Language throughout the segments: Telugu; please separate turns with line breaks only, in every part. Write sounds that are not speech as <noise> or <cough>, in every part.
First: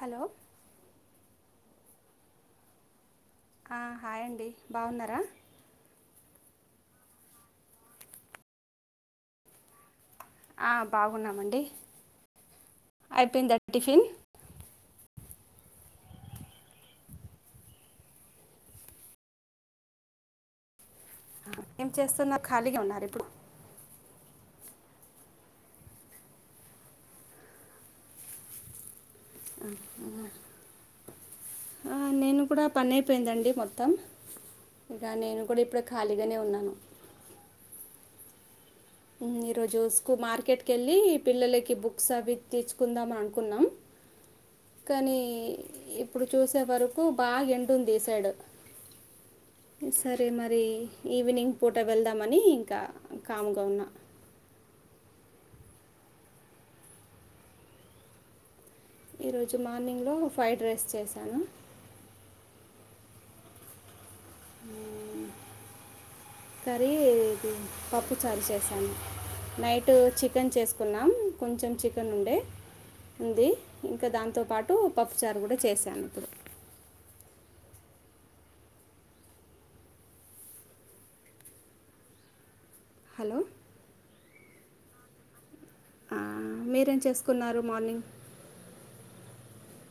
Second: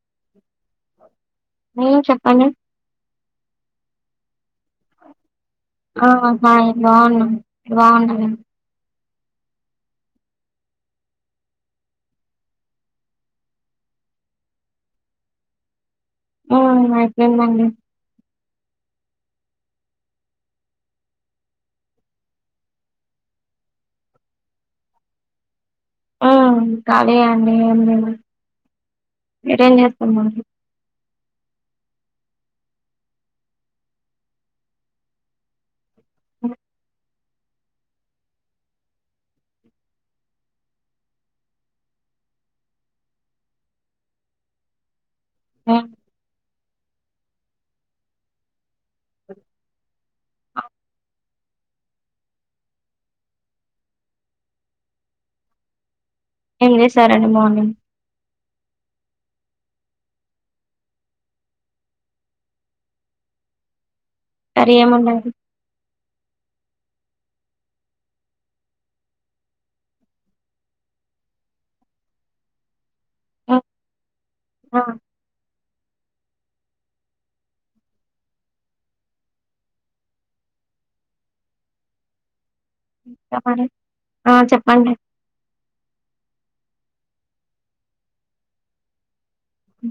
హలో
ఉమ్ చెప్పండి
హాయ్ అండి బాగున్నారా
హ బాగున్నాము మీరు బాగున్నారా
హ బాగున్నామండి అయిపోయింద టిఫిన్
ఆ ఐపోయింది అండి.
ఏం చేస్తున్నారు. ఖాళీగానే ఉన్నార ఇప్పుడు
ఆ కలిగే అండి ఏంలేదు
ఆహా నేను కూడా పని ఐపోయింది. అండి మొత్తం ఇగ నేను కూడా ఇప్పుడే ఖాళీగానే ఉన్నాను ఈరోజు స్కు మార్కెట్కెళ్ళి పిల్లలకి బుక్స్ అవి తీచ్చుకుందాం అనుకున్నాం కానీ
ఆ
ఇప్పుడు చూసే వరకు బాగా ఎండుంది ఈ సైడ్ సరే మరి ఈవినింగ్ పూట వెళ్దామని ఇంకా కామ్గా ఉన్నా
ఏం చేశారండి మార్నింగ్
ఈరోజు మార్నింగ్లో ఫ్రైడ్ రైస్ చేశాను
కర్రి ఏమి వండారు
కర్రీ పప్పుచారు చేశాను నైటు చికెన్ చేసుకున్నాం కొంచెం చికెన్ ఉండే ఉంది ఇంకా దాంతో పాటు
ఆ
పప్పుచారు కూడా చేసాను అప్పుడు
ఇంకా
హలో
మరి ఆ చెప్పండి
ఆ మీరేం చేసుకున్నారు మార్నింగ్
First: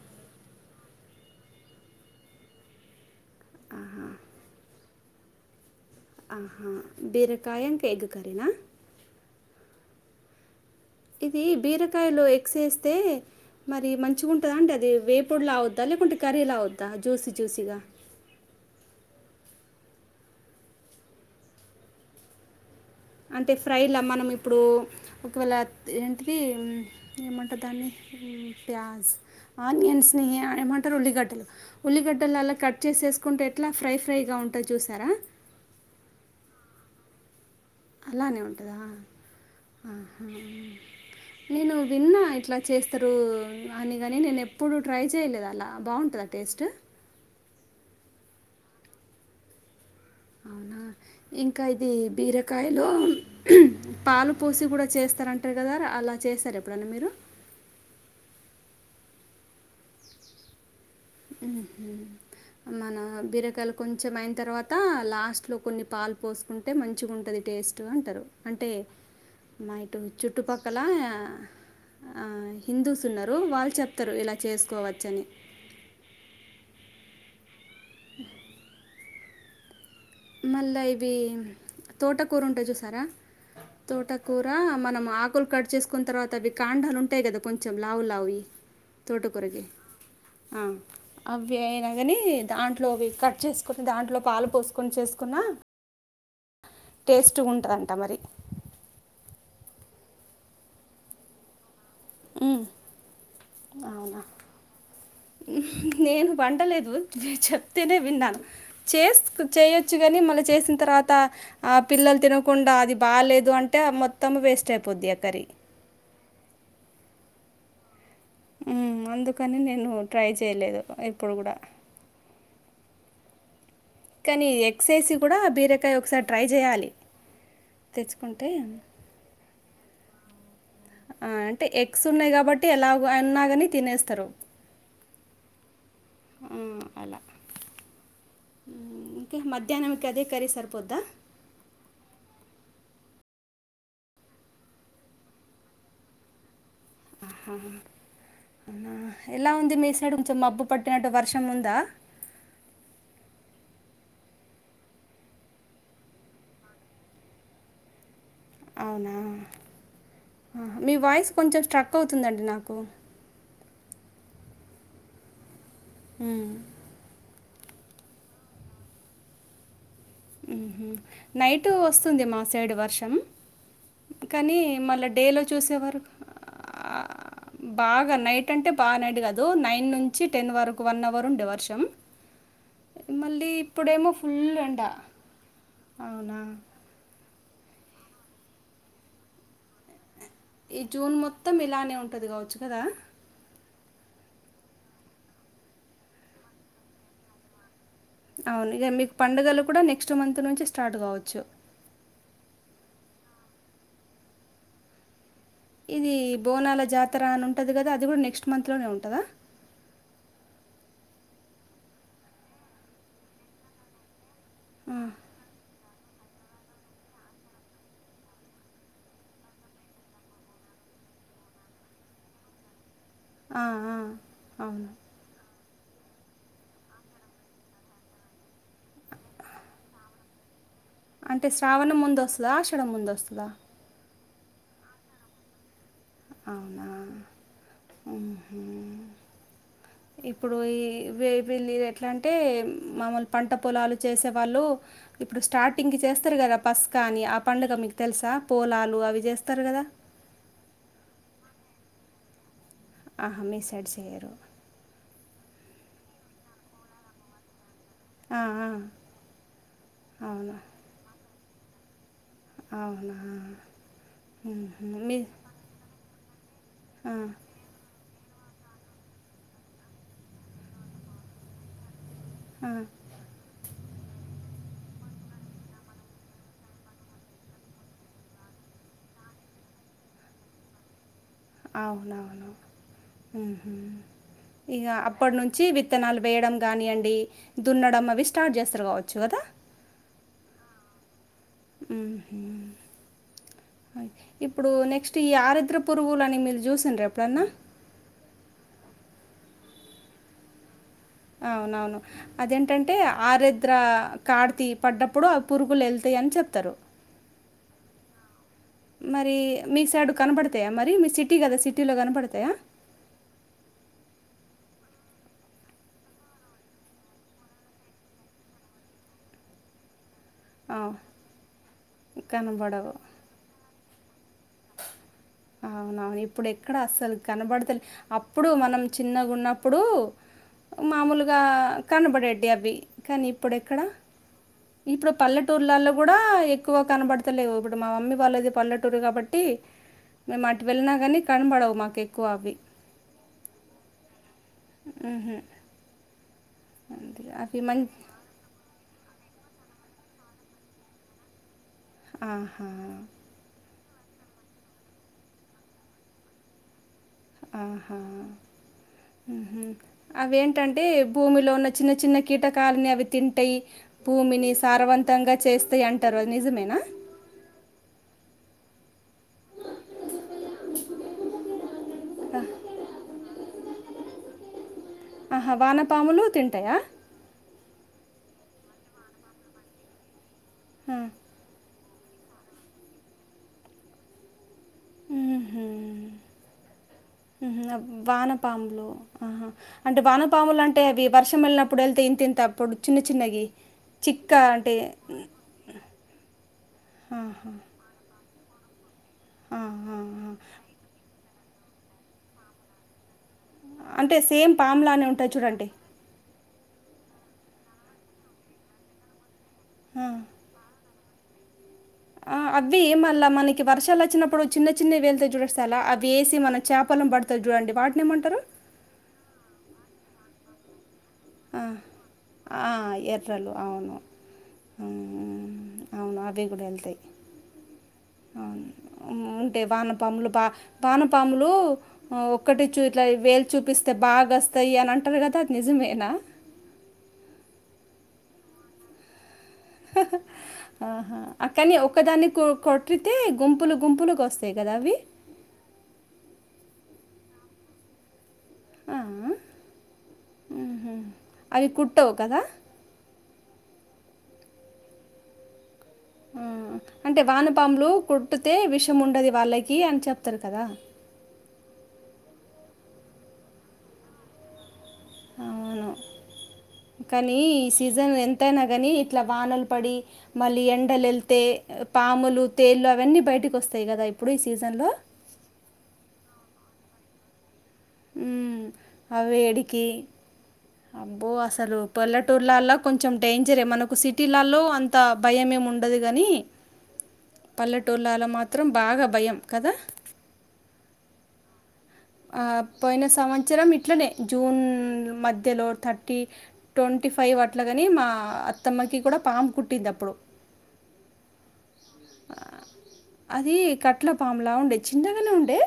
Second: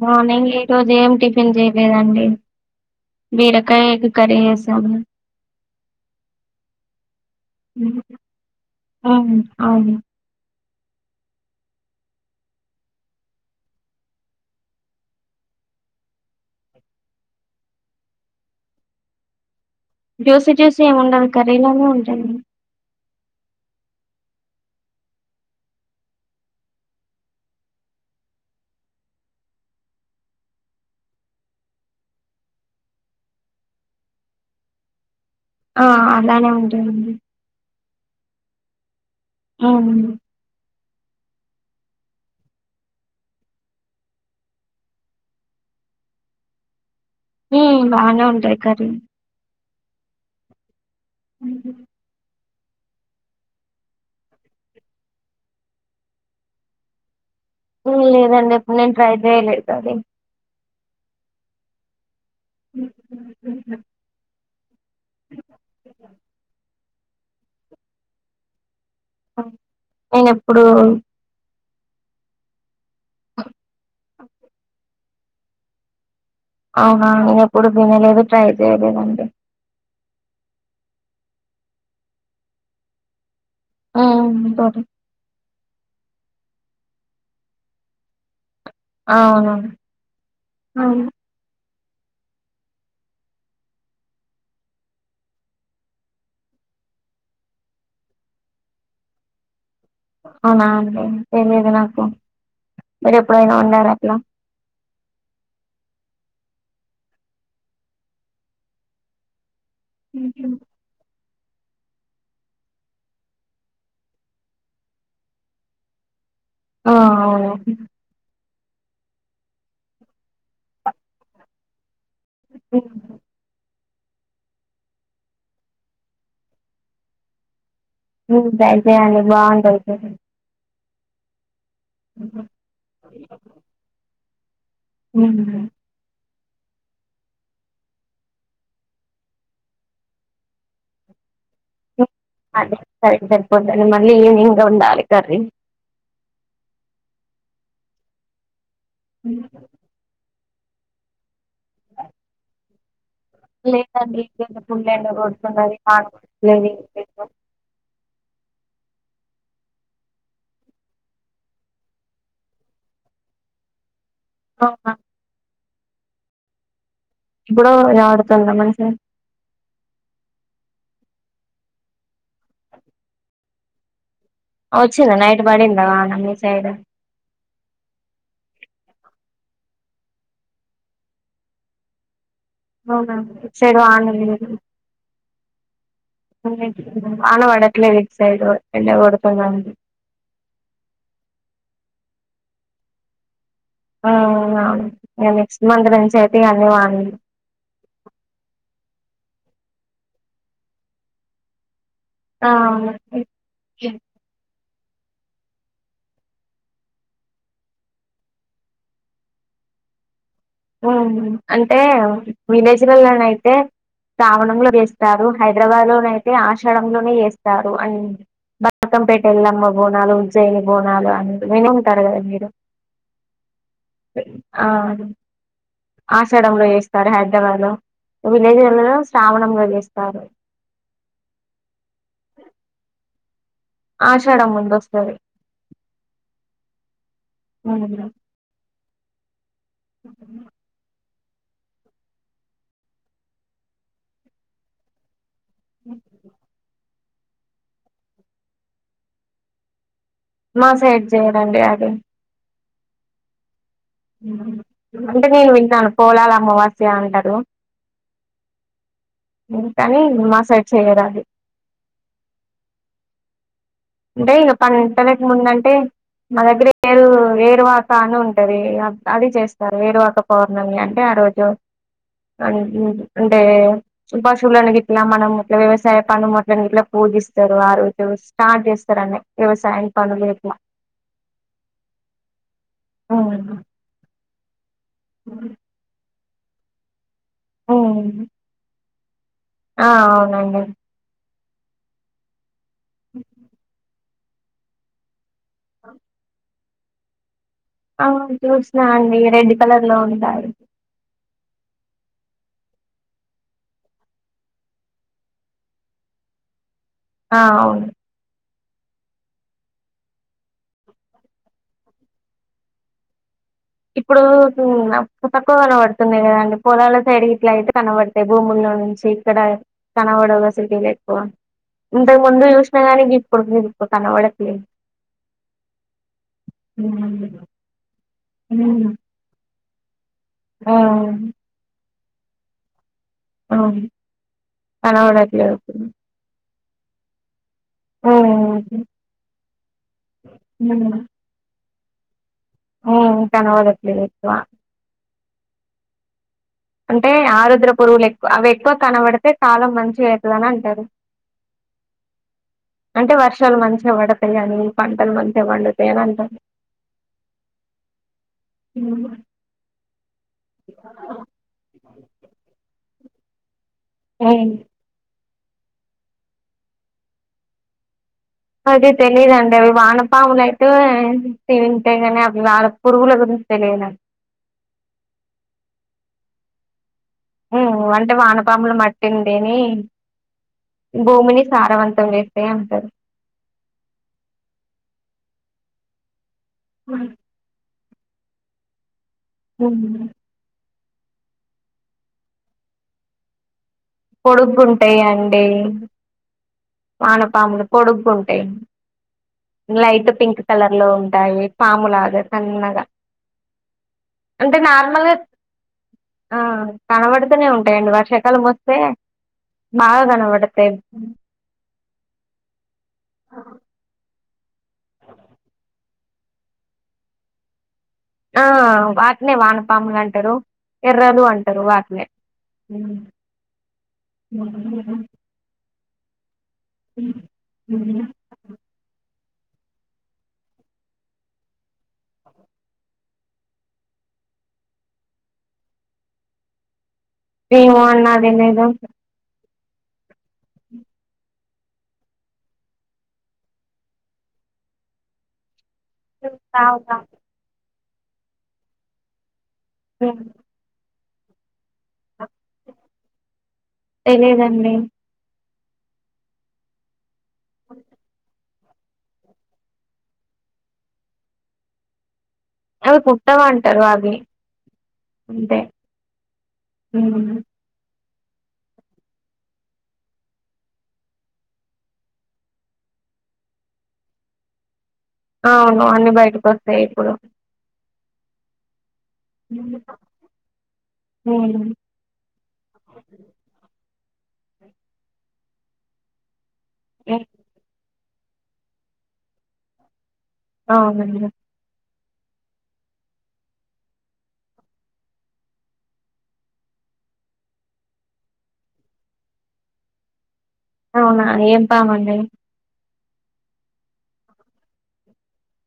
మార్నింగ్ ఈరోజు ఏం టిఫిన్ చేయలేదండి బిరకాయ
ఆహా
ఎగ్ కరి చేసాను
ఆహా బీరకాయ ఇంక ఎగ్ కర్రీన
ఆ అవును
ఇది బీరకాయలో ఎగ్స్ ఎస్తే మరి మంచిగా ఉంటదా అంటే అది వేపుడ్లా అవుద్దా లేకుంటే కర్రీలా అవుద్దా జ్యూసి జ్యూసిగా
జ్యూసి జ్యూసి ఏమి ఉండదు కర్రీలానే ఉంటాది
అంటే ఫ్రైలా మనం ఇప్పుడు ఒకవేళ ఏంటిది ఏమంటరు దాన్ని గ్యాస్ ఆనియన్స్ని అ ఎమంటారు ఉల్లిగడ్డళ్ళు ఉల్లిగడ్డలు అలా కట్ చేసేసుకుంటే ఎట్లా ఫ్రై ఫ్రైగా ఉంటది చూసారా
ఆ అలానే ఉంటుంది
అలానే ఉంటదా
మ్మ్
ఆహా నేను విన్నా ఇట్లా చేస్తరూ అని కాని నేను ఎప్పుడు ట్రై చేయలేదు అలా బావుంటద టేస్టు
మ్ బానే ఉంటాయ్ కర్రీ
అవునా ఇంకా ఇది బీర కాయలో పాలు పోసి కూడా చేస్తారంటారు కదా అలా చేసార ఎప్పుడన్న మీరు
మ్ లేదండి ఇప్పుడు నేను ట్రై చేయలేదది
మ్ హు మన బీరకాయలు కొంచెం అయిన తర్వాత లాస్ట్లో కొన్ని పాలు పోసి ఉంటే మంచిగా ఉంటది టేస్ట్ ట్టూ ఉంటరు అంటే మా ఇటు
నేను ఎప్పుడు
చుట్టుపక్కల ఆ హిందూస్ ఉన్నారు వాళ్ళు చెప్తరు ఇలా చేసుకోవచ్చని
అవునా నేను ఎప్పుడు వినలేదు ట్రై చేయలేదండి
మళ్ళా ఇవి తోటకూర ఉంటయ్ చూసారా తోటకూర
హ్మ్ తోటి
మనం ఆకులు కట్ చేస్ కున్ తర్వాత అవి కాండాలు ఉంటాయి గదా కొంచెం లావు లావుయి తోటకూరకె
అవునండి
ఆ అవి అయినా గనీ దాంట్లోవి కట్ చేసుకొని దాంట్లో పాలు పోసుకొని చేసుకున్న టేస్ట్గా ఉంటదంట మరి
అవునా అండి తెలియదు నాకు
ఉమ్,
మీరు ఎప్పుడైనా వొండార అట్లా
ఉహ్ నేను వంటలేదు జె చెప్తేనే విన్నాను చేస్కు చేయొచ్చు గాని మళ్ళి చేసిన్ తర్వాత ఆ పిల్లల్ తినకుండా అది బాలేదు అంటే అ మొత్తం వేస్ట్ అయిపోద్ది అ కర్రీ
ఆ అవును
ఉమ్ అందుకని నేను ట్రై చేయలేదు ఇప్పుడు గుడా
ఇప్పు ఉన్ను
కనీ ఎగ్స్ ఏసీ కూడా బీరకాయ్ ఒకసార్ ట్రై జేయాలి
నువ్ ట్రై చేయండి బావుంటది కర్రీ
ఆ అంటే ఎగ్స్ ఉన్నాయి కాబట్టి ఎలాగూ అన్నా గాని తినేస్తరు
ఊ మ్
అ అలా ఊమ్ ఇంక మధ్యాహ్నంకి అదే కరి సరిపోద్ద
ఉ అదే సైడ్ సరిపోద్దండి మళ్ళీ ఈవినింగ్ వొండాలి కర్రీ
అహ్హ్హ్ హ ఎలా ఉంది మీ సైడ్ కొంచెం మబ్బు పట్టినట్టు వర్షం ఉందా
లేదండి గెందో పుల్ ఎండ కొడుతున్నాది <unintelligible>
అవునా అహ మీ వాయిస్ కొంచెం స్ట్రక్ అవుతుందండి నాకు
అవ్ అ
ఊ
ఇప్పుడు వినబడుతుందా మంచిగ
ఉహు నైటు వొస్తుంది మా సైడు వర్షం కనీ మళ్ళ
వచ్చిందా
డేలో
నైట్ పడిందా
చూసేవారు
వాన మీ సైడ్
ఆ బాగా నైట్ అంటే బా నైట్ గదు నైన్ నుంచి టెన్ వరకు వన్ అవర్ ఉండే వర్షం
అవునా
మళ్ళీ ఇప్పుడేమో ఫుల్ ఎండ అవునా
ఉల్లేట్లుంది వాన వడట్లేదు ఇట్ సైడ్ ఎండ కొడుతుందండి
ఈ జూన్ మొత్తం ఇలానే ఉంటది గావొచ్చు కదా
ఆ అవ్ను ఇగ నెక్స్ట్ మంత్ నుంచి అయితే ఇగ అన్ని వాన్
అవును ఇగ మీకు పండుగలు కూడా నెక్స్ట్ మంత్ నుంచి స్టార్ట్ కావొచ్చు
ఆ మసీ
ఇది బోనాల జాతర అని ఉంటది గదా అది గూడ్ నెక్స్ట్ మంత్ లోనే ఉంటదా
ఊఉ అంటే విలేజ్ లల్ల నయితే శ్రావణం లో
ఆ!
జేస్తారు హైదరాబాద్ లో నయితే ఆషాడం లోనే చేస్తారు అన్ బత్ కమ్ పేట్ ఎల్లమ్మ బోనాలు ఉజ్జయిని బోనాలు అనీ విని ఉంటారు గదా మీరు
ఆ ఆ అవున
ఆషాడంలో చేస్తారు హైదరాబాద్ లో విలేజ్ లల్లో నేం శ్రావణంలో చేస్తారు
అంటే శ్రావణం ముంద్ వొస్తదా ఆషాడం ముంద్ వొస్తదా
ఆషాడం ముందొస్తది
అ అవునా ఉహు ఇప్పుడు ఈ వె వెళ్ళీ దెట్లంటే మామోల్ పంట పొలాలు చేసే వాళ్ళు ఇప్పుడు స్టార్టింగ్కి చేస్తారు కదా పస్కా అని ఆ పండుగ మీకు తెలుసా పోలాలు అవి చేస్తారు గదా
మా సైడ్ జేయ్యరండి అవి
ఆహ మీ సైడ్ స్
అంటే నేను విన్నాను పోలాల్ అమావాస్య అంటరు
ఆ ఆ
వింతని మా
అవునా
సైడ్ చేయర్ ఆది
అవునా
అంటే ఇక
మ్మ్హ.
పంట
మీ
వెట్ ముందంటే మా దగ్గర ఏరు
ఆ,
ఏరు వాక్ కా అని ఉంటది అ అది చేస్తారు ఏరువాక పౌర్ణమి అంటే ఆ రోజు ఆన్
ఆ,
అంటే పశువులను గిట్ల మనం ఇట్ల వ్యవసాయ పనుముట్ల ఇట్ల పూజిస్తరు ఆ రోజు స్టార్ట్ చేస్ రు అని వ్యవసాయం పనులు గిట్ల
అవునా ఉహు ఇగ అప్పటి నుంచి విత్తనాలు వేయడం గాని అండి దున్నడం అవి స్టార్ట్ చేస్తరు కావచ్చు గదా
ఆ అవును అండి
ఉహు ఇప్పుడు నెక్స్ట్ ఈ ఆరిద్ర పురుగులని మీరు చూసిండ్ర ఎప్పుడన్నా
అవును చూసినా అండి రెడ్ కలర్ లో ఉంటాయి
అవునవును అదేంటి అంటే ఆరెద్ర కార్తి పడ్డప్పుడు అవి పురుగులు ఎల్తయ్ అని చెప్తరు
ఆ అవును
మరి మీ సైడ్ కనపడతయా మరి మీ సిటీ గదా సిటీలో కనపడతయా
ఇప్పుడు పు తక్కువ కనబడుతున్నయి గదా అండి పొలాల సైడ్ గిట్లా అయితే కనబడు భూముల్లోనుంచి ఇక్కడ కనబడవు వొస్ సీడీలు
అవ్
ఎక్కవ ఇంతకు ముందు చూష్ణ
కనబడవు.
గాని గిప్పుడు ఎక్కువ కనబడట్లేవ్
అవునవును ఇప్పుడు ఎక్కడ అస్సలు కనబడతలే అప్పుడు మనం చిన్నగ గున్నప్పుడు
ఆ
మామూలుగా కనబడెటియి అవి కానీ ఇప్పుడు ఎక్కడ
అవును
ఇప్పుడు
కనబడట్లేదు
పల్లెటూర్లలో గుడా ఎక్కువ కనబడు లేవు ఇప్పుడు మా మమ్మీ వాళ్ళది పల్లెటూరు కాబట్టి మేము అటు వెళ్ళిన గాని ని కనబడవు మాకు ఎక్కువ అవి
ఉ కనపడట్లేవు ఎక్కువ
ఉహు
అంటే ఆరుద్ర
మం
పురుగులు ఎక్కువ అవి ఎక్కువ కనబడితే కాలం మంచిగయితది అని అంటరు
ఆహా
ర్షాలు మంచిగ పడతయి అని పంటలు మంచిగ పండుతయి అని అంటరు
ఆహా
ఉమ్.
ఉహు అవేంటి అంటే భూమిలో ఉన్న చిన్న చిన్న కీటకాలని అవి తింటయి భూమిని సారవంతంగా చేస్తాయి అంట్ రు అది నిజమేనా
అదే తెలీదు అండి అవి వానపాములు అయితే తింటయి గాని
ఆ,
అవి వాన పురుగుల గురించి తెలియదు నాకు
ఆహా వానపాములు తింటయా
ఉ అంటే వానపాములు మట్టినీ తిని
ఆ.
భూమిని సారవంతం చేస్తయ్ అంటరు
ఉహు ఉహు వానపాములు ఆహ అంటే
ఉమ్.
వాన పాములు అంటే అవి వర్షం వెళ్ళినప్పుడు ఎల్తయ్ ఇంతింత అప్పుడు చిన్న చిన్నయి
పొడుగ్గ ఉంటయి అండి
ఆహా.
వానపాములు పొడుగ్గుంటయి
ఆ, ఆ,
లైట్
ఆ.
పింక్ కలర్ లో ఉంటాయి పాముల లాగా సన్నగా
అంటే సేమ్ పామ్ లానే
నార్మల్ గా
ఉంటాయి చూడండి
ఆ కనబడుతూనే ఉంటాయండి వర్షాకాలం వస్తే బాగా
ఆ.
కనపడతాయి
ఆ అవి మళ్ళ మనకి వర్షాలు వచ్చినప్పుడు చిన్న చిన్నవి వెళ్తయి చూడు సలా అవి వేసి మన చేపల పడు తై జూడండి వాట్
ఆ వాట్నే వానపాములంటరు ఎర్రలు
ఆ!
అంటారూ తరువాతనే
ఆ!
ఉమ్
ఎర్రలు అవును.
ఉహు
అవునా అది నీకు తెలుసా
ఉమ్ ఉన్నరా
అవును ఉంటె వానపాములు పా వానపాములు అ ఒక్కటి చూ ఇట్లా వేలు చూపిస్తే బాగ వస్తాయి అని అంటారు కదా అది నిజమేనా
ఏమో అది నాకు తెలియదు
హహ ఆహా అకాని ఒకదాన్ని కొ కొట్టితే గుంపులు గుంపులు గా వస్తాయి కదా అవి
<unintelligible> తాగుతా
ఆ ఆ
దేన్ని
ఉమ్ హా అవి కుట్టవు కదా
తెలిదండి
హు అంటే వానపాములు కుట్టితే విషముండదు వాళ్ళకి అని చెప్తారు కదా
అవి కుట్టవంటారు అవి అంతే
అవును కానీ ఈ సీజన్ ఎం ఎంతైనా గానీ ఇట్లా వానలు పడి మళ్ళీ ఎండలు ఎళ్తే పాములు తేళ్ళు అవన్నీ బైటికొస్తాయి కదా ఇప్పుడు ఈ సీజన్లో
అవునవును అన్ని బైటకొస్తాయి ఇప్పుడు
ఉమ్ ఆ వేడికి అబ్బో
ఉమ్.
అస్సలు పల్లెటూర్లల్ల కొంచెం డేంజరే మనకు సిటీలల్లో అంత భయమేముండదు కానీ <inaudible>
ఎర్ <inaudible>
పల్లెటూర్లలో మాత్రం బాగా భయం కదా
అవునండి
ఆ పోయిన సంవత్సరం ఇట్లనే జూన్ మ ధ్యలో థర్టీ ట్వంటీ ఫైవ్ అట్లా కని మా అత్తమ్మకి కూడా పాము కుట్టిందప్పుడు
అవునా అండి ఏం పామండి
అదీ కట్లపాములా ఉండే చిన్నగనే ఉండే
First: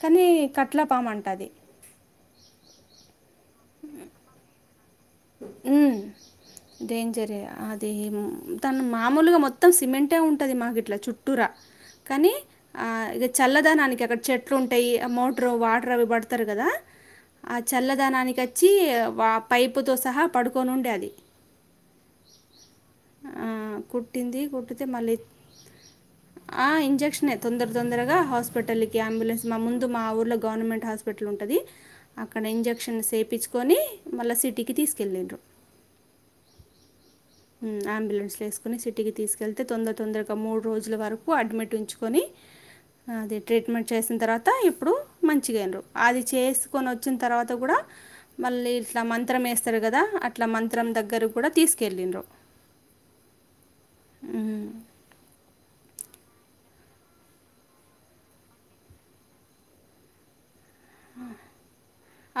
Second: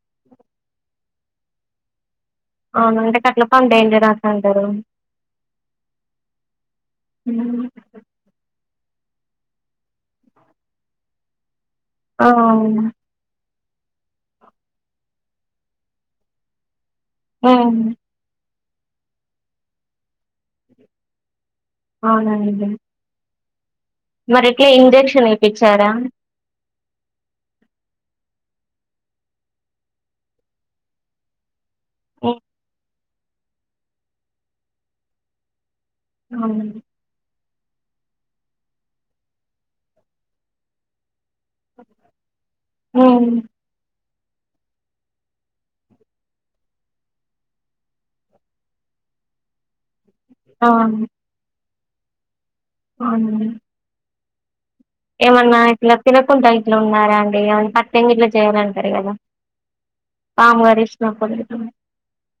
కానీ కట్ల పాము అంటా రూ
అవునా కట్లా పాము డేంజర్ అంటారు కదా
ఉమ్ డేంజరే
హ్మ్.
ఇగ ఏమో తను మామూలుగా మొత్తం సిమెంటే ఉంటాది మాకు ఇట్లా చుట్టూర
ఆ
కానీ
అవును.
ఇగ చల్లదనానికి అక్కడ చెట్లు ఉంటాయి మోటార్ వాటరు అవి పడతారు కదా ఆ
హ్మ్
చల్లదనానికి వచ్చి పైపుతో సహా పడుకొని ఉండే అది
అవునా అండి
ఆ
మరెట్లా ఇంజెక్షన్ వేపించారా
ఆ ఇంజెక్షన్ ఏ తొందర తొందరగా హాస్పిటల్కి అంబులెన్స్ మా ముందు మా ఊర్లో గవర్నమెంట్ హాస్పిటల్ పట్లుంటది
హ్మ్.
అక్కడ ఇంజక్షన్ సేపించ్కొని మళ్ళా సిటీకి తీస్కెళ్ళింరు
నార్మల్గ
ఉ అంబులెన్స్ల ఏస్కొని సిటీకి తీస్కెళ్తే తొందర తొందరగా మూడు రోజుల వరు కు అడ్మిట్ ఉంచుకొని
హ్మ్
అది ట్రీట్మెంట్ చేసి తర్వాత ఇప్పుడు మంచిగైంరు అది చేస్కొనొచ్చిన తర్వాత కూడా మళ్ళీ ఇట్లా మంత్రం ఏస్తరు కదా అట్లా
ఆ
మంత్రం దగ్గర్కూడా తీస్కెళ్ళింరు
ఔనండి
ఉ
ఏమన్నా ఇట్లా తినకుండా ఇట్లా ఉన్నారా అండి ఏమ పత్తెంగిట్లా చేయాలంటరు కదా పాము కరిష్నప్పుడెటు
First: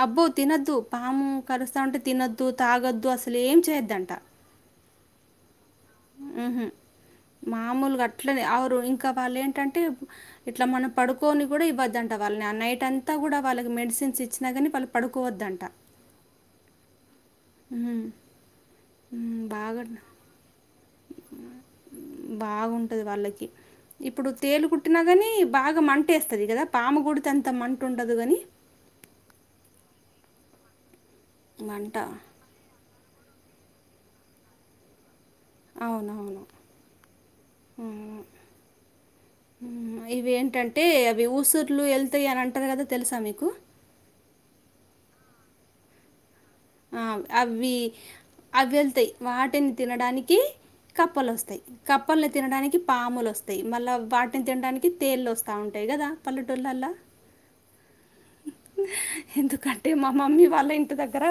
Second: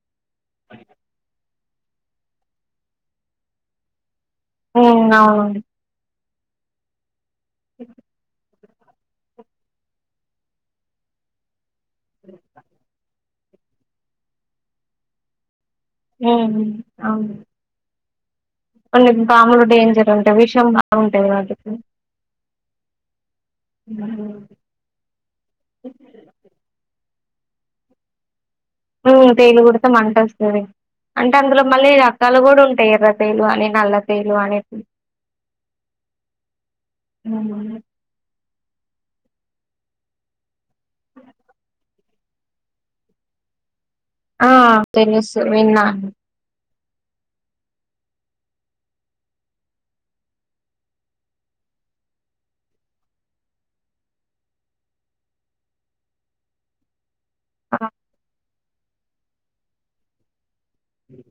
అబ్బో తినద్దు పాము కరుస్తాంటే తినొద్దు తాగొద్దు అస్సలేం చేయోద్దంట
ఇంగౌనండి
ఉహు మామూల్గా అట్లనే ఆరొ ఇం ఇంకా వాలు ఏంటంటే ఇట్లా మనం పడుకోని కూడా ఇవద్దంట వాళ్ళని ఆ నైట్ అంతా కూడా వాళ్ళకి మెడిసిన్స్ ఇచ్చినా కానీ వాళ్ళు పడుకోవద్దంట
ఓహో ఔన
ఆ
కొన్ని పాములు డేంజర్ ఉంటై విషం బాగుంటది వాటికి
బాగుంటది వాళ్ళకి ఇప్పుడు తేలుకు కుట్టినా కానీ బాగా మంటేస్తది కదా పాము గుడితే అంత మంటుండదు కాని
ఉ తేలు కుడితే మంటొస్తది అంటే అందులో మళ్ళీ
మంట
రకాలు కూడా ఉంటై ఎర్ర తేలు అని నల్ల తేలు అని
అవునవును
ఉమ్.
ఔను ఇవేంటంటే అవి ఊసుర్లు ఎళ్తై అని అంటారు కదా తెలుసా మీకు
ఆ తెలుసు విన్నాను
అ అవ్వి వెళ్తై వాటిని తినడానికి కప్పలొస్తై కప్పల్ని తినడానికి పాములొస్తాయి మళ్ళా వాటిని తినడానికి తేళ్ళొస్తా ఉంటై కదా పల్లెటూళ్ళల్ల
అ
ఎందుకంటే మా మమ్మీ వాళ్ళ ఇంటి దగ్గర